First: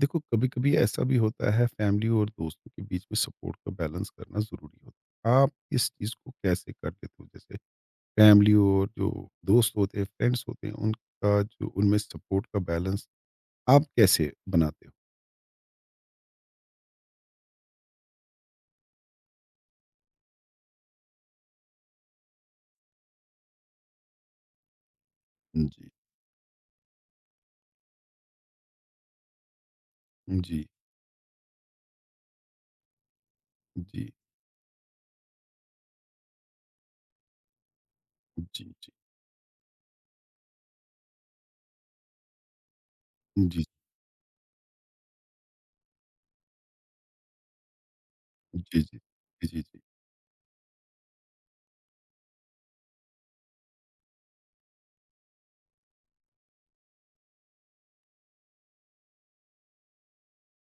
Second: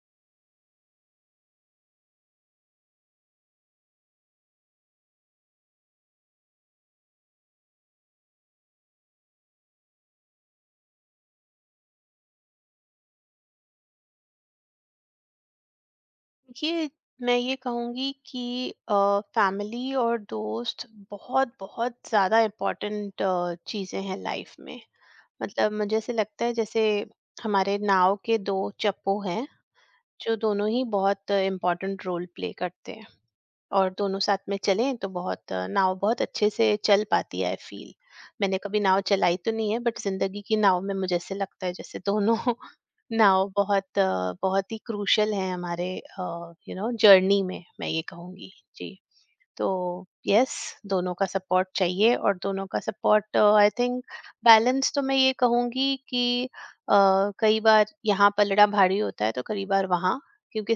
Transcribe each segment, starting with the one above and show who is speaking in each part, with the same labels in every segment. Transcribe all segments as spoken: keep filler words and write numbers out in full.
Speaker 1: देखो कभी-कभी ऐसा भी होता है फैमिली और दोस्तों के बीच में सपोर्ट का बैलेंस करना ज़रूरी होता है। आप इस चीज़ को कैसे करते हो? जैसे फैमिली और जो दोस्त होते हैं, फ्रेंड्स होते हैं, उनका जो उनमें सपोर्ट का बैलेंस आप कैसे बनाते हो?
Speaker 2: ये मैं ये कहूँगी कि फैमिली और दोस्त बहुत बहुत ज़्यादा इम्पोर्टेंट चीज़ें हैं लाइफ में। मतलब
Speaker 1: जी,
Speaker 2: मुझे ऐसे लगता है जैसे हमारे नाव के दो चप्पू हैं जो
Speaker 1: जी, जी,
Speaker 2: दोनों ही बहुत इम्पोर्टेंट रोल प्ले करते हैं। और
Speaker 1: जी,
Speaker 2: दोनों साथ में चलें तो बहुत अ, नाव बहुत अच्छे से चल पाती है, आई फील। मैंने
Speaker 1: जी।
Speaker 2: कभी नाव चलाई तो नहीं है, बट जिंदगी की नाव में मुझे ऐसे लगता है जैसे दोनों नाव
Speaker 1: जी,
Speaker 2: बहुत अ, बहुत ही क्रूशल है हमारे यू नो जर्नी में, मैं ये कहूंगी।
Speaker 1: जी,
Speaker 2: जी।
Speaker 1: जी। जी, जी,
Speaker 2: तो
Speaker 1: जी।
Speaker 2: यस, दोनों का सपोर्ट चाहिए और दोनों का सपोर्ट आई थिंक। बैलेंस तो मैं ये कहूँगी कि अ, कई बार यहाँ पलड़ा भारी होता है तो कई बार वहाँ, क्योंकि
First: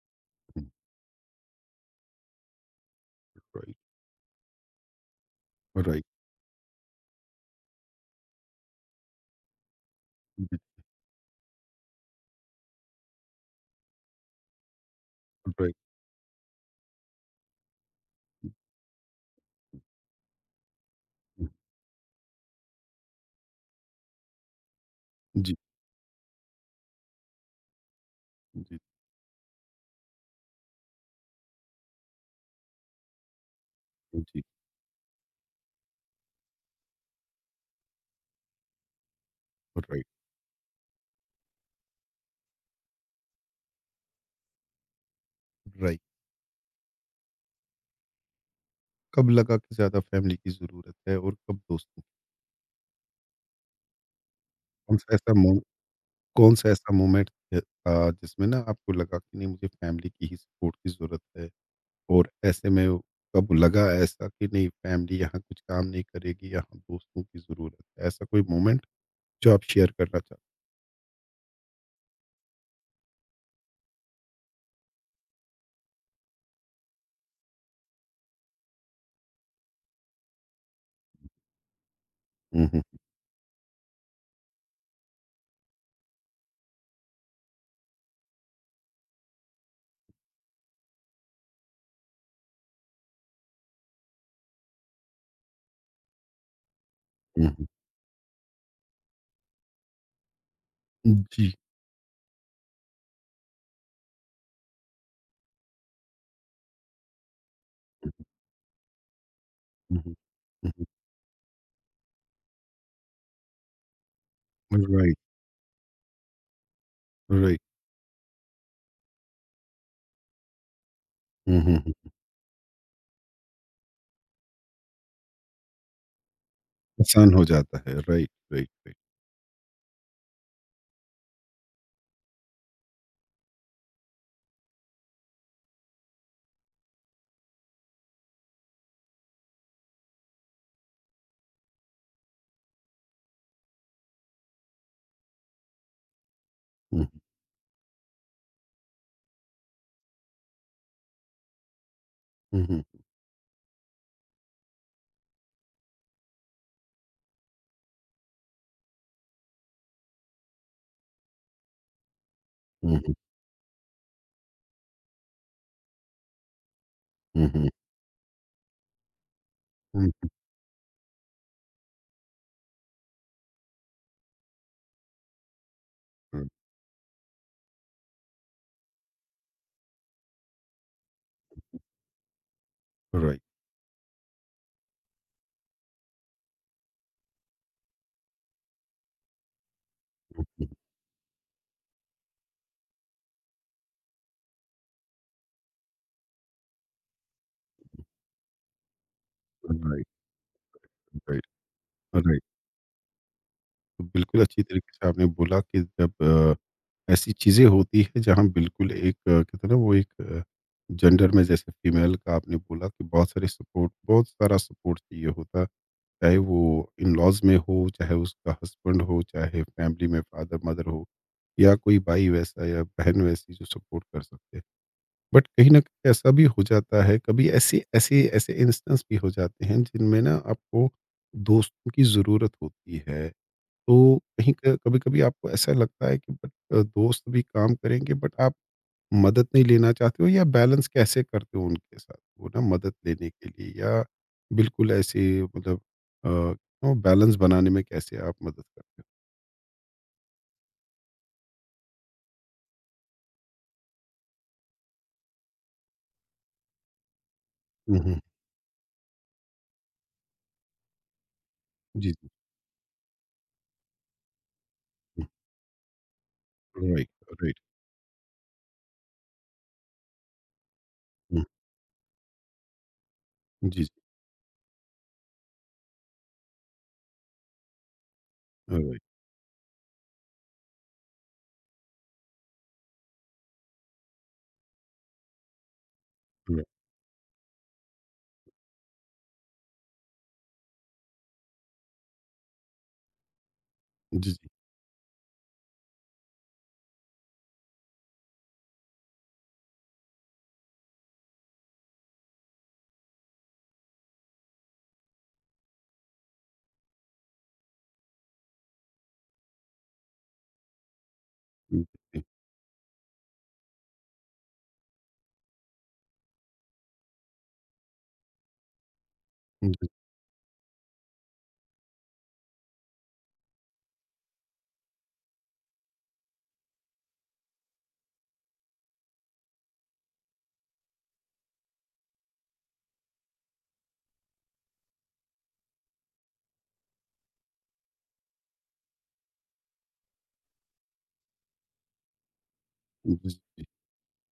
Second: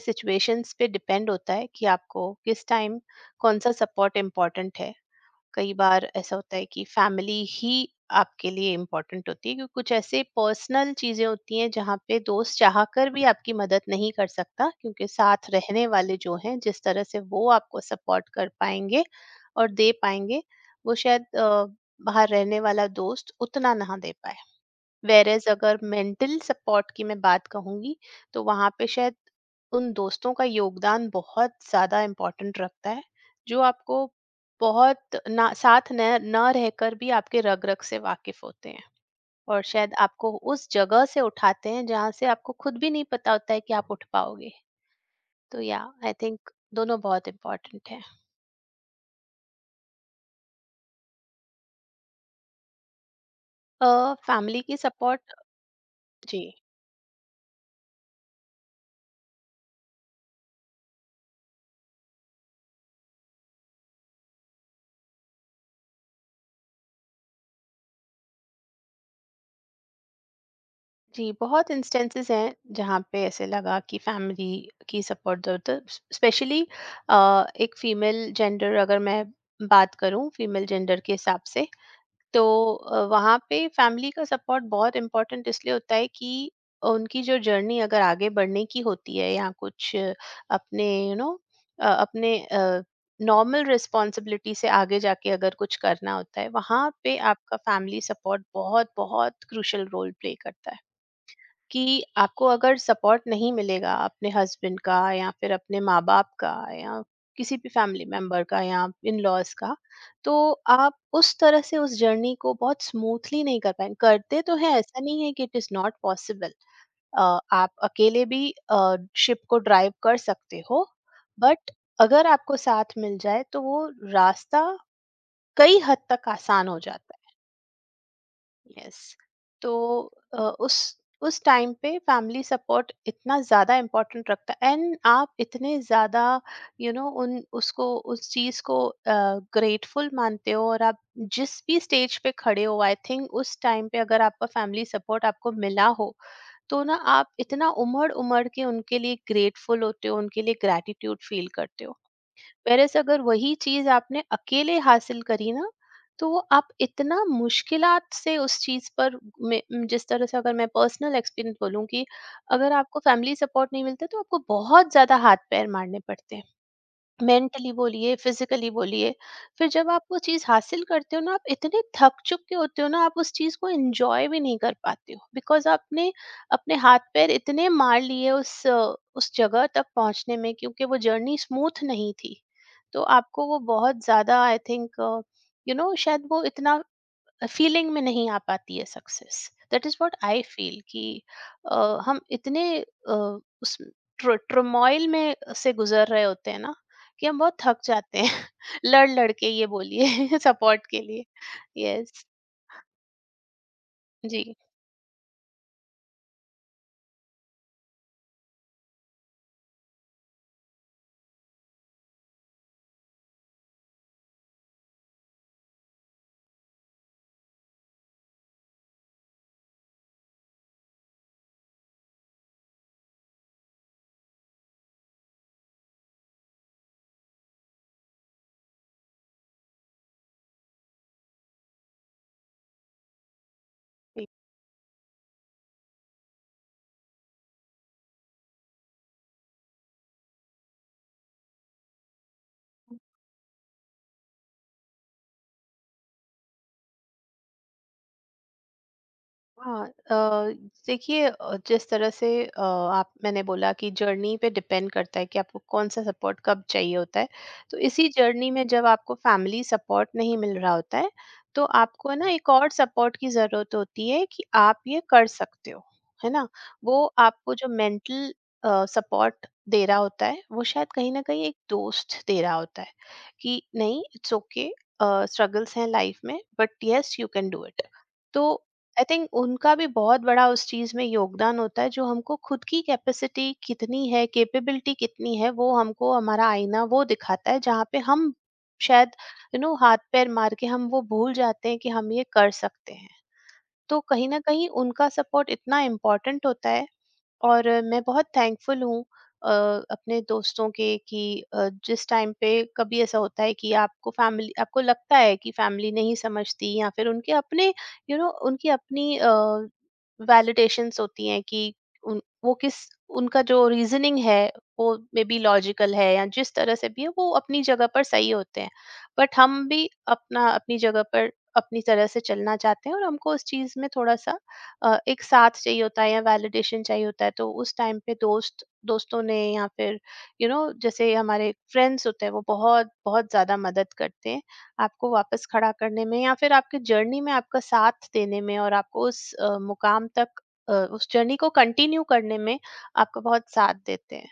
Speaker 1: हुँ,
Speaker 2: सिचुएशंस पे डिपेंड होता है कि आपको किस टाइम कौन सा
Speaker 1: राइट,
Speaker 2: सपोर्ट इम्पोर्टेंट है। कई
Speaker 1: राइट,
Speaker 2: बार ऐसा होता है कि फैमिली ही आपके लिए इम्पोर्टेंट होती है, क्योंकि कुछ ऐसे
Speaker 1: जी,
Speaker 2: पर्सनल चीजें होती हैं जहाँ पे दोस्त चाह कर भी आपकी मदद नहीं कर सकता, क्योंकि साथ
Speaker 1: राइट,
Speaker 2: रहने वाले जो हैं जिस तरह से वो आपको सपोर्ट कर पाएंगे और दे पाएंगे वो शायद अ,
Speaker 1: हुँ,
Speaker 2: बाहर रहने वाला दोस्त उतना ना दे पाए। वेयरएज़
Speaker 1: जी,
Speaker 2: अगर मेंटल सपोर्ट की मैं बात कहूँगी तो वहाँ
Speaker 1: जी,
Speaker 2: पे शायद उन दोस्तों का योगदान बहुत ज़्यादा इम्पोर्टेंट रखता है, जो आपको
Speaker 1: जी,
Speaker 2: बहुत ना साथ न ना रहकर भी आपके रग रग से वाकिफ होते हैं, और शायद
Speaker 1: राइट,
Speaker 2: आपको उस जगह से उठाते हैं जहाँ से आपको खुद भी नहीं पता होता है कि आप उठ पाओगे। तो या
Speaker 1: राइट।
Speaker 2: आई थिंक दोनों बहुत इम्पोर्टेंट है।
Speaker 1: कब लगा कि ज़्यादा फैमिली की ज़रूरत है और कब दोस्तों की?
Speaker 2: फैमिली की
Speaker 1: कौन-सा ऐसा
Speaker 2: सपोर्ट।
Speaker 1: मो
Speaker 2: जी।
Speaker 1: कौन-सा ऐसा मोमेंट अ, था जिसमें ना आपको लगा कि नहीं मुझे फैमिली की ही सपोर्ट की ज़रूरत है? और ऐसे में कब लगा ऐसा कि नहीं फैमिली यहाँ कुछ काम नहीं करेगी, यहाँ दोस्तों की ज़रूरत है? ऐसा कोई मोमेंट जो आप शेयर करना चाहो?
Speaker 2: जी, बहुत इंस्टेंसेस हैं जहाँ पे ऐसे लगा कि फैमिली की सपोर्ट ज़रूरत है। स्पेशली अ, एक फीमेल जेंडर अगर मैं बात करूँ, फीमेल जेंडर के हिसाब से तो
Speaker 1: हुँ, हुँ,
Speaker 2: अ, वहाँ पे फैमिली का सपोर्ट बहुत इम्पोर्टेंट इसलिए होता है कि उनकी जो जर्नी अगर आगे बढ़ने की होती है, या कुछ अपने यू you नो अपने नॉर्मल रिस्पॉन्सिबिलिटी से आगे जाके अगर कुछ करना होता है, वहाँ पे
Speaker 1: हुँ,
Speaker 2: आपका
Speaker 1: हुँ।
Speaker 2: फैमिली सपोर्ट बहुत बहुत क्रूशल रोल प्ले करता है।
Speaker 1: जी।
Speaker 2: कि आपको अगर सपोर्ट नहीं मिलेगा अपने हस्बैंड का या फिर अपने माँ बाप का या किसी भी फैमिली मेंबर का या इन लॉज का,
Speaker 1: हुँ, हुँ,
Speaker 2: तो
Speaker 1: हुँ,
Speaker 2: आप उस तरह से उस जर्नी को बहुत स्मूथली नहीं कर पाए करते, तो है।
Speaker 1: हुँ,
Speaker 2: ऐसा
Speaker 1: राइट,
Speaker 2: नहीं है कि it is not possible.
Speaker 1: Right.
Speaker 2: आप अकेले भी शिप को ड्राइव कर सकते हो,
Speaker 1: हुँ,
Speaker 2: बट
Speaker 1: हुँ, हुँ।
Speaker 2: अगर आपको साथ मिल जाए तो वो रास्ता कई हद तक आसान हो जाता
Speaker 1: आसान
Speaker 2: है।
Speaker 1: हो जाता है। Right, right, right.
Speaker 2: यस। तो अ, उस उस टाइम पे फैमिली सपोर्ट इतना ज़्यादा इम्पोर्टेंट रखता है एंड आप इतने ज़्यादा यू नो उन उसको उस चीज़ को ग्रेटफुल मानते हो, और आप जिस भी स्टेज पे खड़े हो, आई थिंक उस टाइम पे अगर आपका फैमिली सपोर्ट आपको मिला हो, तो ना
Speaker 1: हुँ,
Speaker 2: आप इतना उमड़ उमड़ के उनके लिए ग्रेटफुल होते हो, उनके लिए ग्रैटिट्यूड फील करते हो।
Speaker 1: हुँ, हुँ,
Speaker 2: वेरएज़ अगर वही चीज़ आपने अकेले हासिल करी ना, तो वो आप इतना मुश्किलात से उस चीज़ पर में, जिस तरह से अगर मैं पर्सनल एक्सपीरियंस बोलूँ कि अगर
Speaker 1: हुँ,
Speaker 2: आपको
Speaker 1: हुँ,
Speaker 2: फैमिली सपोर्ट नहीं मिलता, तो आपको बहुत ज़्यादा हाथ-पैर मारने पड़ते हैं।
Speaker 1: हुँ, हुँ,
Speaker 2: मेंटली बोलिए फिजिकली बोलिए, फिर जब आप वो चीज़ हासिल करते हो ना, आप इतने थक चुके होते हो ना, आप उस चीज़ को एंजॉय भी नहीं कर पाते हो बिकॉज आपने
Speaker 1: हुँ,
Speaker 2: अपने हाथ पैर इतने मार लिए उस अ, उस जगह तक पहुंचने में, क्योंकि वो जर्नी स्मूथ नहीं थी। तो
Speaker 1: राइट,
Speaker 2: आपको वो बहुत ज़्यादा आई थिंक यू नो शायद वो इतना फीलिंग में नहीं आ पाती है success, that is what I
Speaker 1: hmm, hmm,
Speaker 2: feel. कि अ, हम इतने अ, उस ट्रमोइल में से गुजर रहे होते हैं ना, कि हम बहुत थक जाते हैं लड़ लड़ के, ये बोलिए
Speaker 1: राइट,
Speaker 2: सपोर्ट के लिए।
Speaker 1: Right,
Speaker 2: yes.
Speaker 1: राइट। तो बिल्कुल
Speaker 2: जी।
Speaker 1: अच्छी तरीके से आपने बोला कि जब अ ऐसी चीज़ें होती है जहाँ बिल्कुल एक अ, कहते हैं ना वो एक अ, जेंडर में जैसे फीमेल का आपने बोला कि बहुत सारे सपोर्ट बहुत सारा सपोर्ट चाहिए होता है। चाहे वो इन लॉज में हो, चाहे उसका हस्बैंड हो, चाहे फैमिली में फादर-मदर हो या कोई भाई वैसा या बहन वैसी जो सपोर्ट कर सकते हैं। बट कहीं न कहीं ऐसा भी हो जाता है कभी ऐसे ऐसे ऐसे इंस्टेंस भी हो जाते हैं जिनमें ना आपको दोस्तों की ज़रूरत होती है। तो कहीं क कभी-कभी आपको ऐसा लगता है कि बट अ, दोस्त भी काम करेंगे बट आप मदद नहीं लेना चाहते हो या बैलेंस कैसे करते हो उनके साथ? वो ना मदद लेने के लिए या बिल्कुल ऐसे मतलब अ, नो बैलेंस बनाने में कैसे आप मदद करते हो?
Speaker 2: हाँ अ, देखिए अ, जिस तरह से अ, आप मैंने बोला कि जर्नी पे डिपेंड करता है कि आपको कौन सा सपोर्ट कब चाहिए होता है। तो
Speaker 1: हुँ,
Speaker 2: इसी
Speaker 1: हुँ।
Speaker 2: जर्नी में जब आपको फैमिली सपोर्ट नहीं मिल रहा होता है, तो
Speaker 1: जी,
Speaker 2: आपको
Speaker 1: जी।
Speaker 2: ना एक और सपोर्ट की ज़रूरत होती है कि आप ये
Speaker 1: हुँ,
Speaker 2: कर सकते हो, है ना। वो
Speaker 1: राइट,
Speaker 2: आपको
Speaker 1: राइट।
Speaker 2: जो मेंटल सपोर्ट दे रहा होता है वो शायद कहीं ना कहीं
Speaker 1: हुँ,
Speaker 2: एक दोस्त दे रहा होता है, कि
Speaker 1: जी, जी।
Speaker 2: नहीं, इट्स ओके, स्ट्रगल्स हैं लाइफ में, but yes you can do it. तो
Speaker 1: राइट,
Speaker 2: आई थिंक उनका भी बहुत बड़ा उस चीज में योगदान होता है। जो हमको खुद की कैपेसिटी कितनी है, कैपेबिलिटी कितनी है, वो हमको, हमारा
Speaker 1: राइट।
Speaker 2: आईना वो दिखाता है, जहाँ पे हम शायद यू नो हाथ पैर मार के हम वो भूल जाते हैं कि हम ये कर सकते हैं। तो कहीं
Speaker 1: जी,
Speaker 2: ना
Speaker 1: जी।
Speaker 2: कहीं उनका सपोर्ट इतना इम्पोर्टेंट होता है। और अ, मैं बहुत थैंकफुल हूँ अ, अपने दोस्तों के, कि अ, जिस टाइम पे कभी ऐसा होता है कि आपको फैमिली, आपको लगता है कि फैमिली नहीं समझती, या फिर उनके अपने यू नो उनकी अपनी वैलिडेशंस होती हैं कि
Speaker 1: हुँ,
Speaker 2: उन,
Speaker 1: जी।
Speaker 2: वो किस उनका जो रीजनिंग है वो मे बी लॉजिकल है, या जिस तरह से भी है वो अपनी जगह पर सही होते हैं, बट हम
Speaker 1: हुँ,
Speaker 2: भी अपना अपनी जगह पर अपनी तरह से चलना चाहते हैं, और हमको उस चीज़ में थोड़ा सा अ, एक साथ चाहिए होता है या वैलिडेशन चाहिए होता है। तो उस टाइम पे दोस्त दोस्तों ने या फिर यू you नो know, जैसे हमारे फ्रेंड्स होते हैं वो बहुत बहुत ज्यादा मदद करते हैं आपको वापस खड़ा करने में, या फिर आपके जर्नी में आपका साथ देने में, और आपको उस अ, मुकाम तक अ, उस जर्नी को कंटिन्यू करने में
Speaker 1: जी,
Speaker 2: आपका
Speaker 1: जी,
Speaker 2: बहुत
Speaker 1: जी।
Speaker 2: साथ देते हैं।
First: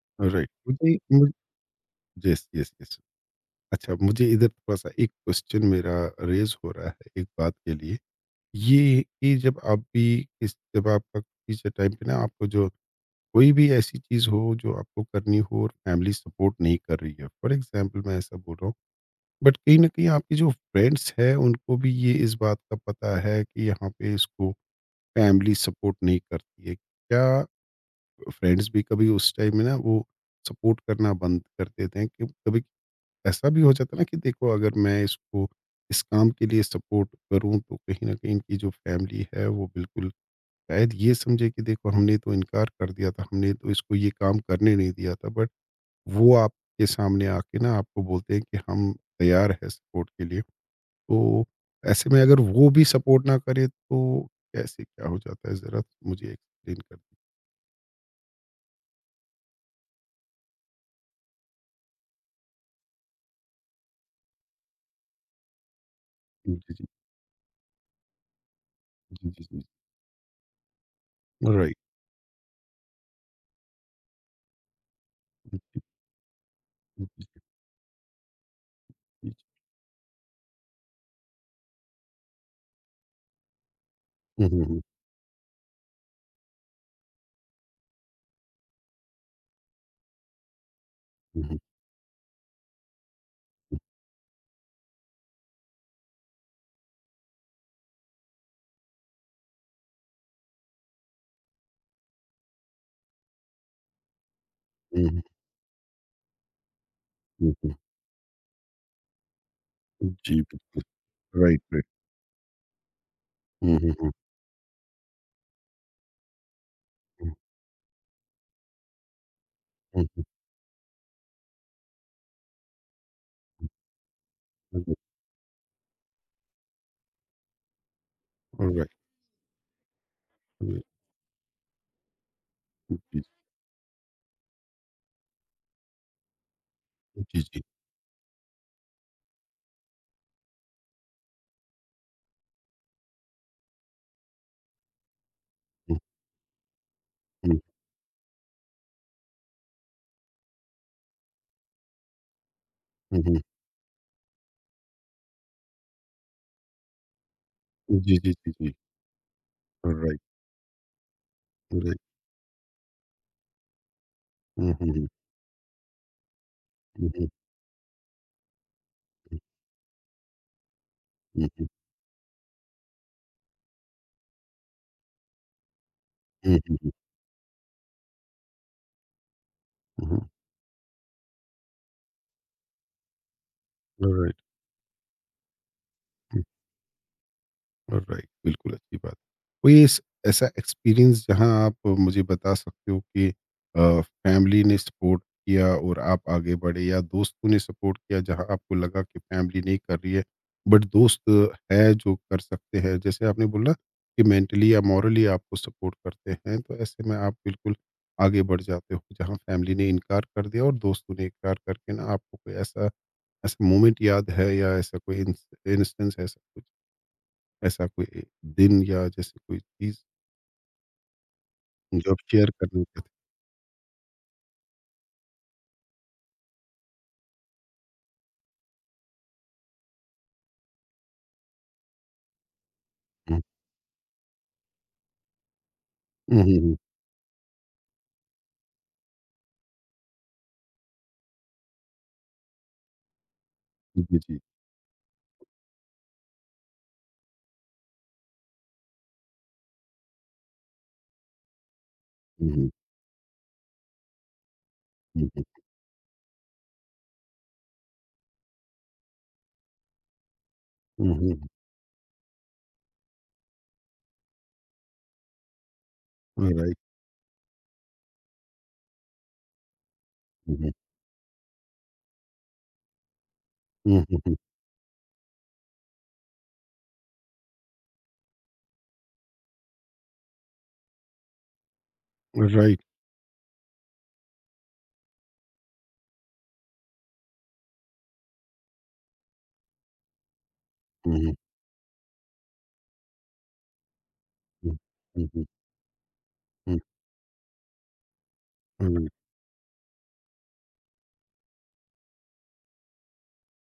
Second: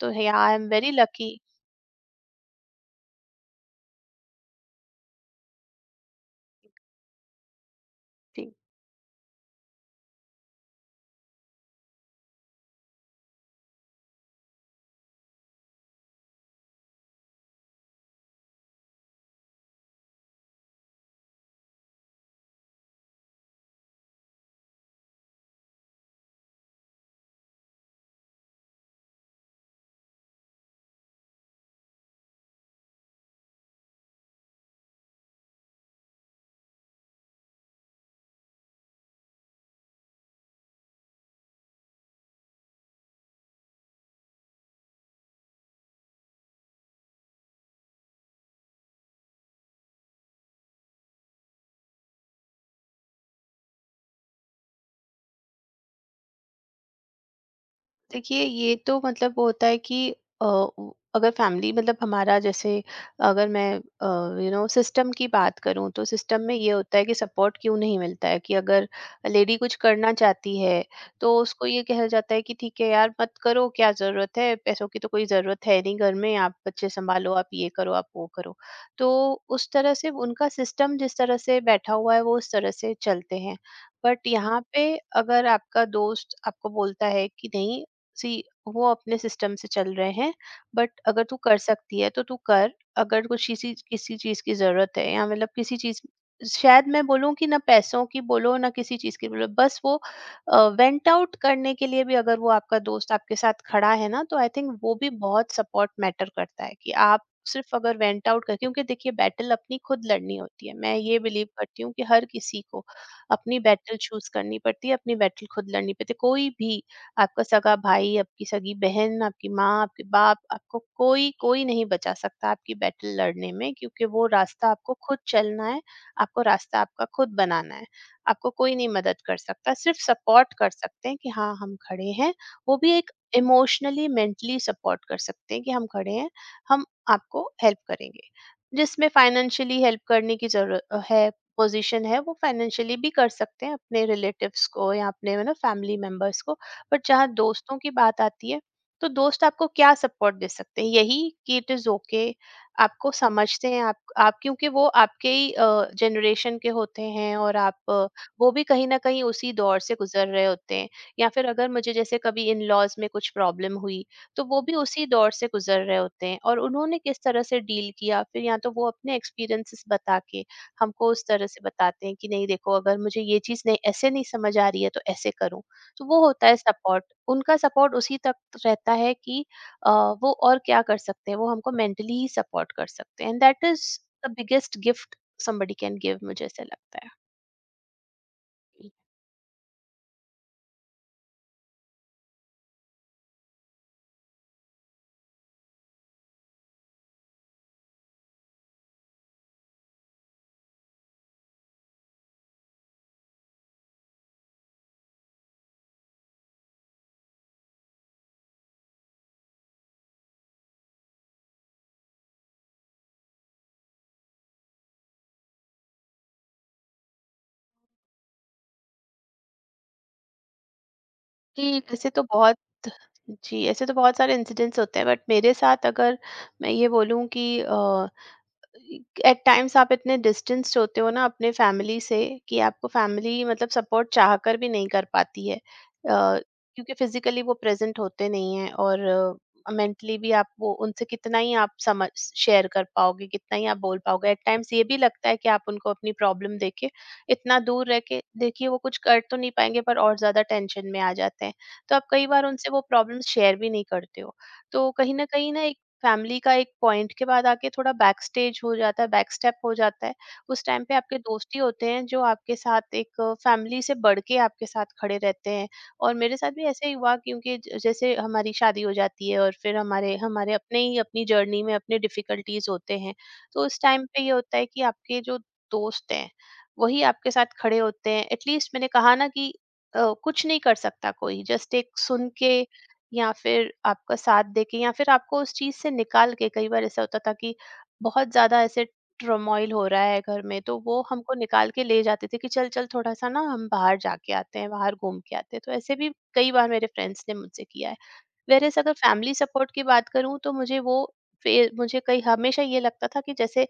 Speaker 2: तो या
Speaker 1: राइट।
Speaker 2: आई एम वेरी
Speaker 1: मुझे मुझ
Speaker 2: लकी।
Speaker 1: Yes, yes, yes. अच्छा मुझे इधर थोड़ा-सा एक क्वेश्चन मेरा रेज़ हो रहा है एक बात के लिए। ये कि जब आप भी इस जब आपका किसी टाइम पे ना आपको जो कोई भी ऐसी चीज़ हो जो आपको करनी हो और फैमिली सपोर्ट नहीं कर रही है फॉर एग्जांपल मैं ऐसा बोल रहा हूँ बट कहीं ना कहीं आपके जो फ्रेंड्स हैं उनको भी ये इस बात का पता है कि यहाँ पे इसको फैमिली सपोर्ट नहीं करती है क्या फ्रेंड्स भी कभी उस टाइम में ना वो सपोर्ट करना बंद कर देते हैं कि कभी ऐसा भी हो जाता है ना कि देखो अगर मैं इसको इस काम के लिए सपोर्ट करूं तो कहीं ना कहीं इनकी जो फैमिली है वो बिल्कुल शायद ये समझे कि देखो हमने तो इनकार कर दिया था, हमने तो इसको ये काम करने नहीं दिया था बट वो आपके सामने आके ना आपको बोलते हैं कि हम तैयार हैं सपोर्ट के लिए। तो ऐसे में अगर वो भी सपोर्ट ना करे तो कैसे क्या हो जाता है? ज़रा मुझे एक्सप्लेन कर दीजिए।
Speaker 2: देखिए ये तो मतलब वो होता है कि अ, उ- अगर फैमिली, मतलब हमारा जैसे, अगर मैं यू नो सिस्टम की बात करूं तो सिस्टम में ये
Speaker 1: जी,
Speaker 2: होता है कि सपोर्ट क्यों नहीं मिलता है। कि अगर
Speaker 1: जी, जी, जी,
Speaker 2: लेडी
Speaker 1: जी।
Speaker 2: कुछ करना चाहती है तो उसको
Speaker 1: राइट।
Speaker 2: ये कहा जाता है कि ठीक है यार, मत करो, क्या ज़रूरत है, पैसों की तो कोई
Speaker 1: हुँ,
Speaker 2: ज़रूरत है नहीं, घर में आप बच्चे
Speaker 1: हुँ, जी,
Speaker 2: संभालो, आप ये करो, आप वो करो। तो
Speaker 1: जी।
Speaker 2: उस तरह से उनका सिस्टम जिस तरह से बैठा हुआ है वो उस तरह से चलते हैं। बट
Speaker 1: हुँ,
Speaker 2: यहाँ
Speaker 1: हुँ, हुँ।
Speaker 2: पे अगर आपका दोस्त आपको बोलता है कि नहीं, सी वो अपने सिस्टम से चल रहे हैं, बट अगर तू
Speaker 1: हुँ, हुँ,
Speaker 2: कर सकती है तो तू कर। अगर कुछ किसी किसी चीज की जरूरत है, या मतलब किसी चीज, शायद मैं बोलूं कि ना पैसों की बोलो ना किसी चीज की बोलो, बस वो वेंट आउट करने के लिए भी अगर वो आपका दोस्त आपके साथ खड़ा है ना, तो आई थिंक वो भी
Speaker 1: हुँ,
Speaker 2: बहुत सपोर्ट मैटर करता है, कि आप
Speaker 1: हुँ, हुँ,
Speaker 2: सिर्फ अगर वेंट आउट कर। क्योंकि देखिए बैटल अपनी खुद
Speaker 1: हुँ।
Speaker 2: लड़नी
Speaker 1: जी,
Speaker 2: होती है,
Speaker 1: बिल्कुल।
Speaker 2: मैं ये बिलीव
Speaker 1: राइट,
Speaker 2: करती
Speaker 1: राइट।
Speaker 2: हूँ, कि हर किसी को अपनी
Speaker 1: हुँ, हुँ,
Speaker 2: बैटल
Speaker 1: हुँ,
Speaker 2: चूज करनी पड़ती है, अपनी बैटल खुद लड़नी पड़ती है। कोई भी
Speaker 1: हुँ,
Speaker 2: आपका सगा भाई, आपकी सगी बहन, आपकी माँ,
Speaker 1: हुँ,
Speaker 2: आपके
Speaker 1: हुँ,
Speaker 2: बाप, आपको कोई कोई नहीं बचा सकता आपकी बैटल लड़ने में, क्योंकि वो रास्ता
Speaker 1: हुँ।
Speaker 2: आपको खुद चलना है, आपको रास्ता आपका खुद बनाना है। आपको कोई
Speaker 1: हुँ,
Speaker 2: नहीं
Speaker 1: राइट,
Speaker 2: मदद कर सकता, सिर्फ सपोर्ट कर
Speaker 1: राइट।
Speaker 2: सकते हैं कि हाँ, हम खड़े हैं। वो भी
Speaker 1: हुँ,
Speaker 2: एक,
Speaker 1: जी, जी।
Speaker 2: इमोशनली, मेंटली सपोर्ट कर सकते हैं कि हम खड़े हैं, हम
Speaker 1: जी,
Speaker 2: आपको
Speaker 1: जी।
Speaker 2: हेल्प करेंगे। जिसमें फाइनेंशियली हेल्प करने की ज़रूरत है, पोज़ीशन है, वो फाइनेंशियली भी कर सकते हैं अपने रिलेटिव्स को या अपने you know family
Speaker 1: hmm,
Speaker 2: members को। बट जहाँ
Speaker 1: हुँ,
Speaker 2: दोस्तों की बात आती है तो दोस्त आपको क्या सपोर्ट दे सकते हैं, यही कि इट इज ओके, आपको
Speaker 1: हुँ, हुँ।
Speaker 2: समझते हैं आप, आप क्योंकि वो आपके ही जनरेशन के होते हैं, और आप
Speaker 1: Oh,
Speaker 2: अ,
Speaker 1: jeez, jeez,
Speaker 2: वो भी
Speaker 1: jeez,
Speaker 2: कहीं ना कहीं उसी दौर
Speaker 1: all
Speaker 2: से
Speaker 1: right,
Speaker 2: गुजर रहे होते हैं। या फिर अगर
Speaker 1: all
Speaker 2: मुझे
Speaker 1: right,
Speaker 2: जैसे कभी इन लॉज में कुछ प्रॉब्लम हुई, तो वो
Speaker 1: uh
Speaker 2: भी उसी
Speaker 1: huh,
Speaker 2: दौर से गुजर रहे होते हैं, और उन्होंने
Speaker 1: uh
Speaker 2: किस
Speaker 1: huh,
Speaker 2: तरह से डील किया फिर, या तो वो अपने एक्सपीरियंसेस बता के हमको उस तरह
Speaker 1: uh
Speaker 2: से
Speaker 1: huh,
Speaker 2: बताते हैं कि नहीं देखो, अगर मुझे ये चीज़ नहीं, ऐसे नहीं समझ आ रही है तो ऐसे करो। तो वो होता है
Speaker 1: uh huh,
Speaker 2: सपोर्ट। उनका सपोर्ट उसी तक रहता है कि अ,
Speaker 1: uh huh,
Speaker 2: वो और क्या कर सकते हैं, वो हमको मेंटली ही सपोर्ट कर सकते हैं, and that is
Speaker 1: all
Speaker 2: the
Speaker 1: right.
Speaker 2: Biggest gift somebody can give, मुझे ऐसा लगता है।
Speaker 1: राइट, बिल्कुल अच्छी बात। कोई ऐस ऐसा एक्सपीरियंस जहाँ आप मुझे बता सकते हो कि अ, फैमिली ने सपोर्ट किया और आप आगे बढ़े या दोस्तों ने सपोर्ट किया जहाँ आपको लगा कि फैमिली नहीं कर रही है, बट दोस्त है जो कर सकते हैं। जैसे आपने बोला कि मेंटली या मॉरली आपको सपोर्ट करते हैं, तो ऐसे में आप बिल्कुल आगे बढ़ जाते हो जहाँ फैमिली ने इनकार कर दिया और दोस्तों ने इनकार करके ना आपको कोई ऐसा ऐसा मोमेंट याद है या ऐसा कोई इंस इंस्टेंस है? ऐसा कुछ? ऐसा कोई दिन या जैसे कोई चीज़
Speaker 2: कि
Speaker 1: जो
Speaker 2: ऐसे
Speaker 1: आप
Speaker 2: तो
Speaker 1: शेयर
Speaker 2: बहुत।
Speaker 1: करना चाहते
Speaker 2: जी, ऐसे तो बहुत सारे इंसिडेंट्स होते हैं, बट मेरे साथ अगर मैं ये बोलूँ कि अ एट टाइम्स आप इतने डिस्टेंस्ड होते हो ना अपने फैमिली से, कि आपको
Speaker 1: हैं?
Speaker 2: फैमिली, मतलब सपोर्ट चाह कर भी नहीं कर पाती है, अ,
Speaker 1: हुँ, हुँ, हुँ, हुँ।
Speaker 2: क्योंकि फिजिकली वो प्रेजेंट होते नहीं हैं, और मेंटली भी आप, वो उनसे कितना ही आप समझ शेयर कर पाओगे, कितना ही आप बोल
Speaker 1: जी,
Speaker 2: पाओगे।
Speaker 1: जी।
Speaker 2: एट टाइम्स ये भी लगता है कि आप उनको अपनी प्रॉब्लम देके, इतना दूर रह के, देखिए वो कुछ कर तो नहीं पाएंगे, पर और ज्यादा टेंशन में आ जाते हैं। तो आप कई बार
Speaker 1: हुँ, हुँ,
Speaker 2: उनसे वो प्रॉब्लम शेयर भी नहीं करते हो। तो कहीं ना
Speaker 1: हुँ,
Speaker 2: कहीं ना फैमिली का एक पॉइंट के बाद आके थोड़ा बैक स्टेज हो जाता है, बैक स्टेप हो जाता है। उस टाइम पे
Speaker 1: हुँ,
Speaker 2: आपके
Speaker 1: हुँ, हुँ,
Speaker 2: दोस्त ही होते हैं जो आपके साथ एक फैमिली से बढ़ के आपके साथ खड़े रहते हैं। और मेरे
Speaker 1: हुँ।
Speaker 2: साथ भी
Speaker 1: राइट।
Speaker 2: ऐसे ही हुआ, क्योंकि ज- जैसे हमारी शादी हो जाती है और फिर हमारे हमारे
Speaker 1: हुँ, हुँ,
Speaker 2: अपने ही अपनी जर्नी में अपने डिफिकल्टीज होते हैं। तो उस
Speaker 1: हुँ,
Speaker 2: टाइम पे ये
Speaker 1: हुँ,
Speaker 2: होता है कि आपके जो दोस्त हैं वही आपके साथ खड़े होते हैं। एटलीस्ट मैंने कहा ना कि अ, कुछ नहीं कर सकता कोई, जस्ट एक सुन
Speaker 1: हुँ।
Speaker 2: के
Speaker 1: राइट।
Speaker 2: या फिर आपका साथ देके या फिर आपको उस चीज से निकाल के। कई बार ऐसा होता था कि बहुत ज्यादा ऐसे ट्रमोइल हो रहा है घर में, तो वो
Speaker 1: हुँ, हुँ,
Speaker 2: हमको निकाल के ले जाते थे कि चल चल थोड़ा सा ना हम बाहर जाके आते हैं,
Speaker 1: हुँ,
Speaker 2: बाहर घूम
Speaker 1: हुँ,
Speaker 2: के
Speaker 1: हुँ,
Speaker 2: आते हैं। तो ऐसे भी कई बार
Speaker 1: हुँ,
Speaker 2: मेरे फ्रेंड्स ने मुझसे किया है। वेयरएज़
Speaker 1: हुँ,
Speaker 2: अगर
Speaker 1: हुँ,
Speaker 2: फैमिली सपोर्ट की बात करूँ तो मुझे वो फे मुझे कई हमेशा ये लगता था कि जैसे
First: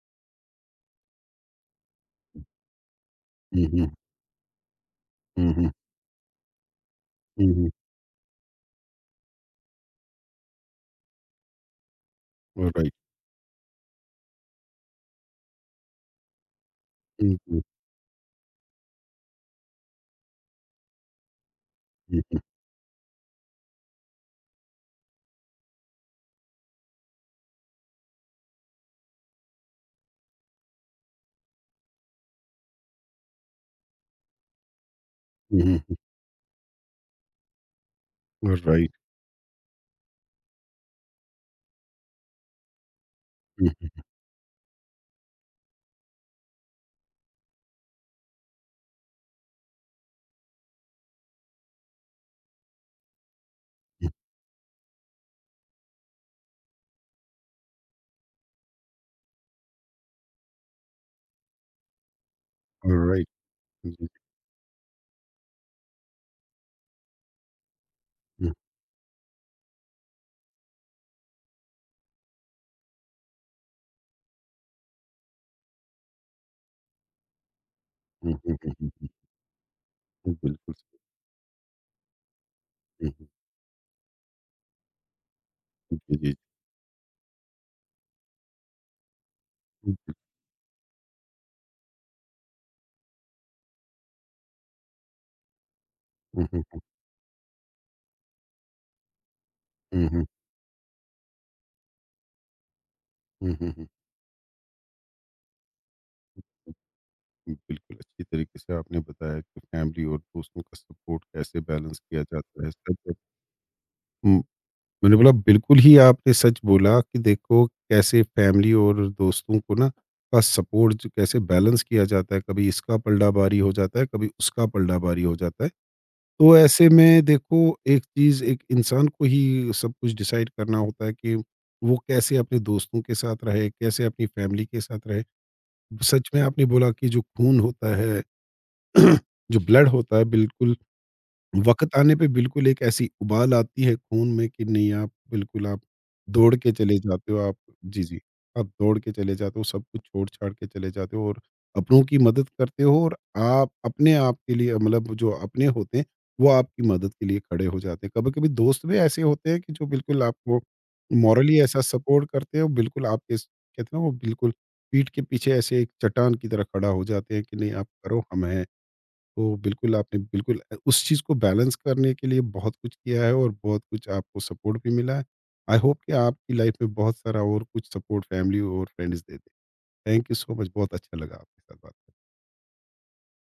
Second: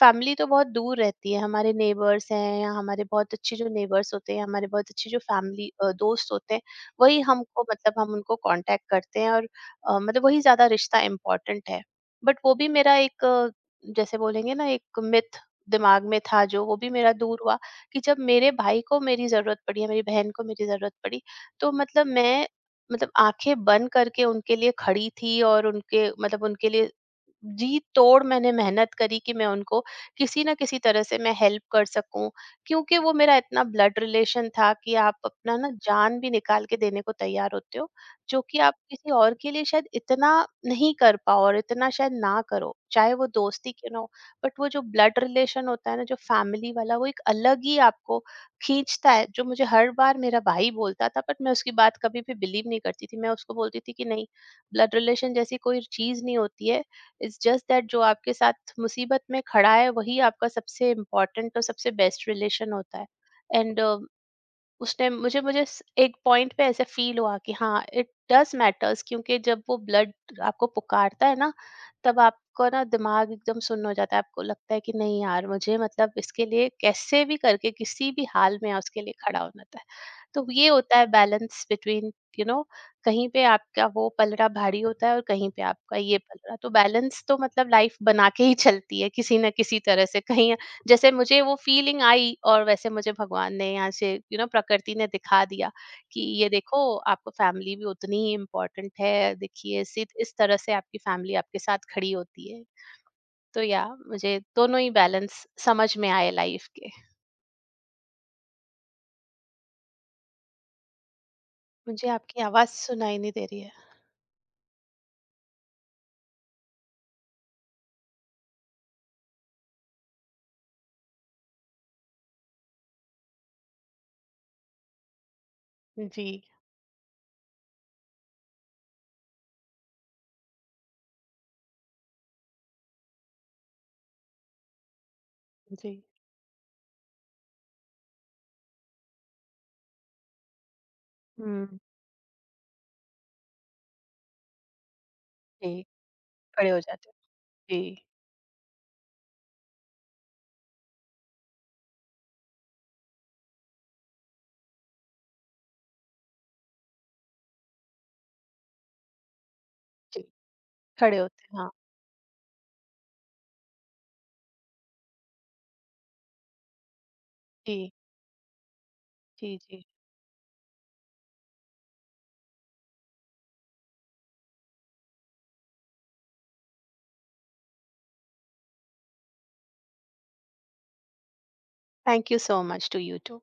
Speaker 2: फैमिली तो बहुत दूर रहती है। हमारे नेबर्स हैं, या हमारे बहुत अच्छे
Speaker 1: हुँ,
Speaker 2: जो
Speaker 1: हुँ,
Speaker 2: नेबर्स होते हैं, हमारे बहुत अच्छे जो
Speaker 1: हुँ,
Speaker 2: फैमिली दोस्त होते हैं, वही
Speaker 1: हुँ,
Speaker 2: हमको
Speaker 1: हुँ।
Speaker 2: मतलब हम उनको कांटेक्ट करते हैं और अ, मतलब वही ज़्यादा रिश्ता इम्पोर्टेंट है। बट वो भी
Speaker 1: ऑलराइट।
Speaker 2: मेरा एक अ, जैसे बोलेंगे ना, एक मिथ दिमाग में था जो वो भी मेरा
Speaker 1: हुँ,
Speaker 2: दूर हुआ।
Speaker 1: हुँ,
Speaker 2: कि जब मेरे भाई को मेरी ज़रूरत पड़ी या मेरी बहन को मेरी ज़रूरत पड़ी, तो मतलब
Speaker 1: हुँ, हुँ,
Speaker 2: मैं मतलब आँखें बंद करके उनके लिए खड़ी थी। और उनके मतलब उनके लिए जी तोड़ मैंने मेहनत करी कि मैं उनको किसी ना किसी तरह से मैं हेल्प कर सकूं। क्योंकि वो मेरा इतना ब्लड रिलेशन था कि आप अपना
Speaker 1: हुँ,
Speaker 2: ना
Speaker 1: हुँ, हुँ।
Speaker 2: जान भी निकाल के देने को तैयार होते हो, जो कि आप
Speaker 1: ऑलराइट।
Speaker 2: किसी और के लिए शायद इतना नहीं कर पाओ और इतना शायद ना करो, चाहे वो
Speaker 1: हुँ,
Speaker 2: दोस्ती क्यों ना
Speaker 1: हुँ,
Speaker 2: हो। बट वो जो ब्लड रिलेशन होता है ना जो फैमिली वाला, वो एक अलग ही आपको खींचता है। जो मुझे हर बार मेरा भाई बोलता था, बट मैं उसकी बात कभी भी बिलीव नहीं करती थी। मैं उसको बोलती थी कि
Speaker 1: हुँ।
Speaker 2: नहीं, ब्लड रिलेशन जैसी कोई चीज नहीं होती है। इट्स जस्ट दैट जो आपके साथ मुसीबत में खड़ा है वही आपका सबसे इम्पोर्टेंट और सबसे बेस्ट रिलेशन होता है।
Speaker 1: ऑलराइट।
Speaker 2: एंड
Speaker 1: जी, जी।
Speaker 2: उस टाइम मुझे मुझे स- एक पॉइंट पे ऐसे फील हुआ कि हाँ, इट डज मैटर्स। क्योंकि जब वो ब्लड आपको पुकारता है ना, तब आपको ना दिमाग एकदम सुन्न हो जाता है। आपको लगता है कि नहीं यार मुझे मतलब इसके लिए कैसे भी करके किसी भी
Speaker 1: हुँ, हुँ, हुँ,
Speaker 2: हाल
Speaker 1: हुँ,
Speaker 2: में
Speaker 1: हुँ,
Speaker 2: उसके
Speaker 1: हुँ।
Speaker 2: लिए खड़ा होना था। तो ये
Speaker 1: बिल्कुल
Speaker 2: होता
Speaker 1: सही।
Speaker 2: है balance between, you know,
Speaker 1: hmm, hmm.
Speaker 2: कहीं पे आपका वो पलड़ा भारी होता है और कहीं पे आपका
Speaker 1: जी,
Speaker 2: ये
Speaker 1: जी।
Speaker 2: पलड़ा। तो बैलेंस तो मतलब लाइफ बना के ही चलती है किसी ना किसी तरह
Speaker 1: हुँ,
Speaker 2: से कहीं। जैसे मुझे वो फीलिंग आई और वैसे मुझे भगवान ने यहाँ से, यू नो, प्रकृति ने दिखा दिया कि
Speaker 1: हुँ,
Speaker 2: ये
Speaker 1: हुँ,
Speaker 2: देखो, आपको फैमिली भी उतनी ही इम्पोर्टेंट है। देखिए इसी
Speaker 1: हुँ, हुँ,
Speaker 2: इस तरह से आपकी फैमिली आपके साथ खड़ी होती है।
Speaker 1: हुँ,
Speaker 2: तो
Speaker 1: हुँ,
Speaker 2: या मुझे दोनों ही बैलेंस समझ में आए लाइफ
Speaker 1: हुँ।
Speaker 2: के।
Speaker 1: बिल्कुल, अच्छी तरीके से आपने बताया कि फैमिली और दोस्तों का सपोर्ट कैसे बैलेंस
Speaker 2: मुझे
Speaker 1: किया
Speaker 2: आपकी
Speaker 1: जाता
Speaker 2: आवाज
Speaker 1: है। सच में
Speaker 2: सुनाई नहीं दे रही है।
Speaker 1: हुँ, मैंने बोला बिल्कुल ही आपने सच बोला कि देखो कैसे फैमिली और दोस्तों को ना का सपोर्ट जो कैसे बैलेंस किया जाता है, कभी इसका पलडाबारी हो जाता है, कभी उसका पलडाबारी हो जाता है।
Speaker 2: जी।
Speaker 1: तो ऐसे में देखो एक चीज़ एक इंसान को ही सब कुछ डिसाइड करना होता है कि वो कैसे अपने दोस्तों के साथ रहे, कैसे अपनी फैमिली के साथ रहे।
Speaker 2: जी।
Speaker 1: सच में आपने बोला कि जो खून होता है जो ब्लड होता है बिल्कुल
Speaker 2: हम्म।
Speaker 1: वक़्त आने पे बिल्कुल एक ऐसी उबाल आती है खून में कि नहीं आप बिल्कुल आप
Speaker 2: जी।
Speaker 1: दौड़
Speaker 2: खड़े
Speaker 1: के
Speaker 2: हो
Speaker 1: चले
Speaker 2: जाते हैं।
Speaker 1: जाते हो आप जी,
Speaker 2: जी।
Speaker 1: जी। आप दौड़ के चले जाते हो, सब कुछ छोड़-छाड़ के चले जाते हो और अपनों की मदद करते हो और आप अपने आप के लिए मतलब जो अपने होते हैं, वो आपकी मदद के लिए खड़े हो जाते हैं। कभी-कभी दोस्त भी ऐसे होते हैं कि जो बिल्कुल
Speaker 2: जी।
Speaker 1: आपको
Speaker 2: खड़े होते
Speaker 1: मॉरली
Speaker 2: हैं, हाँ।
Speaker 1: ऐसा सपोर्ट करते हैं और बिल्कुल आपके स कहते हैं ना वो बिल्कुल पीठ के पीछे ऐसे एक चट्टान की तरह खड़ा हो जाते हैं कि नहीं आप
Speaker 2: जी।
Speaker 1: करो, हम हैं। तो
Speaker 2: जी। जी।
Speaker 1: बिल्कुल आपने बिल्कुल अ, उस चीज़ को बैलेंस करने के लिए बहुत कुछ किया है और बहुत कुछ आपको सपोर्ट भी मिला है। आई होप कि आपकी लाइफ में बहुत सारा और कुछ सपोर्ट फैमिली और फ्रेंड्स दे दे। थैंक यू सो मच बहुत अच्छा लगा आपके साथ बात करके।
Speaker 2: Thank you so much to you to.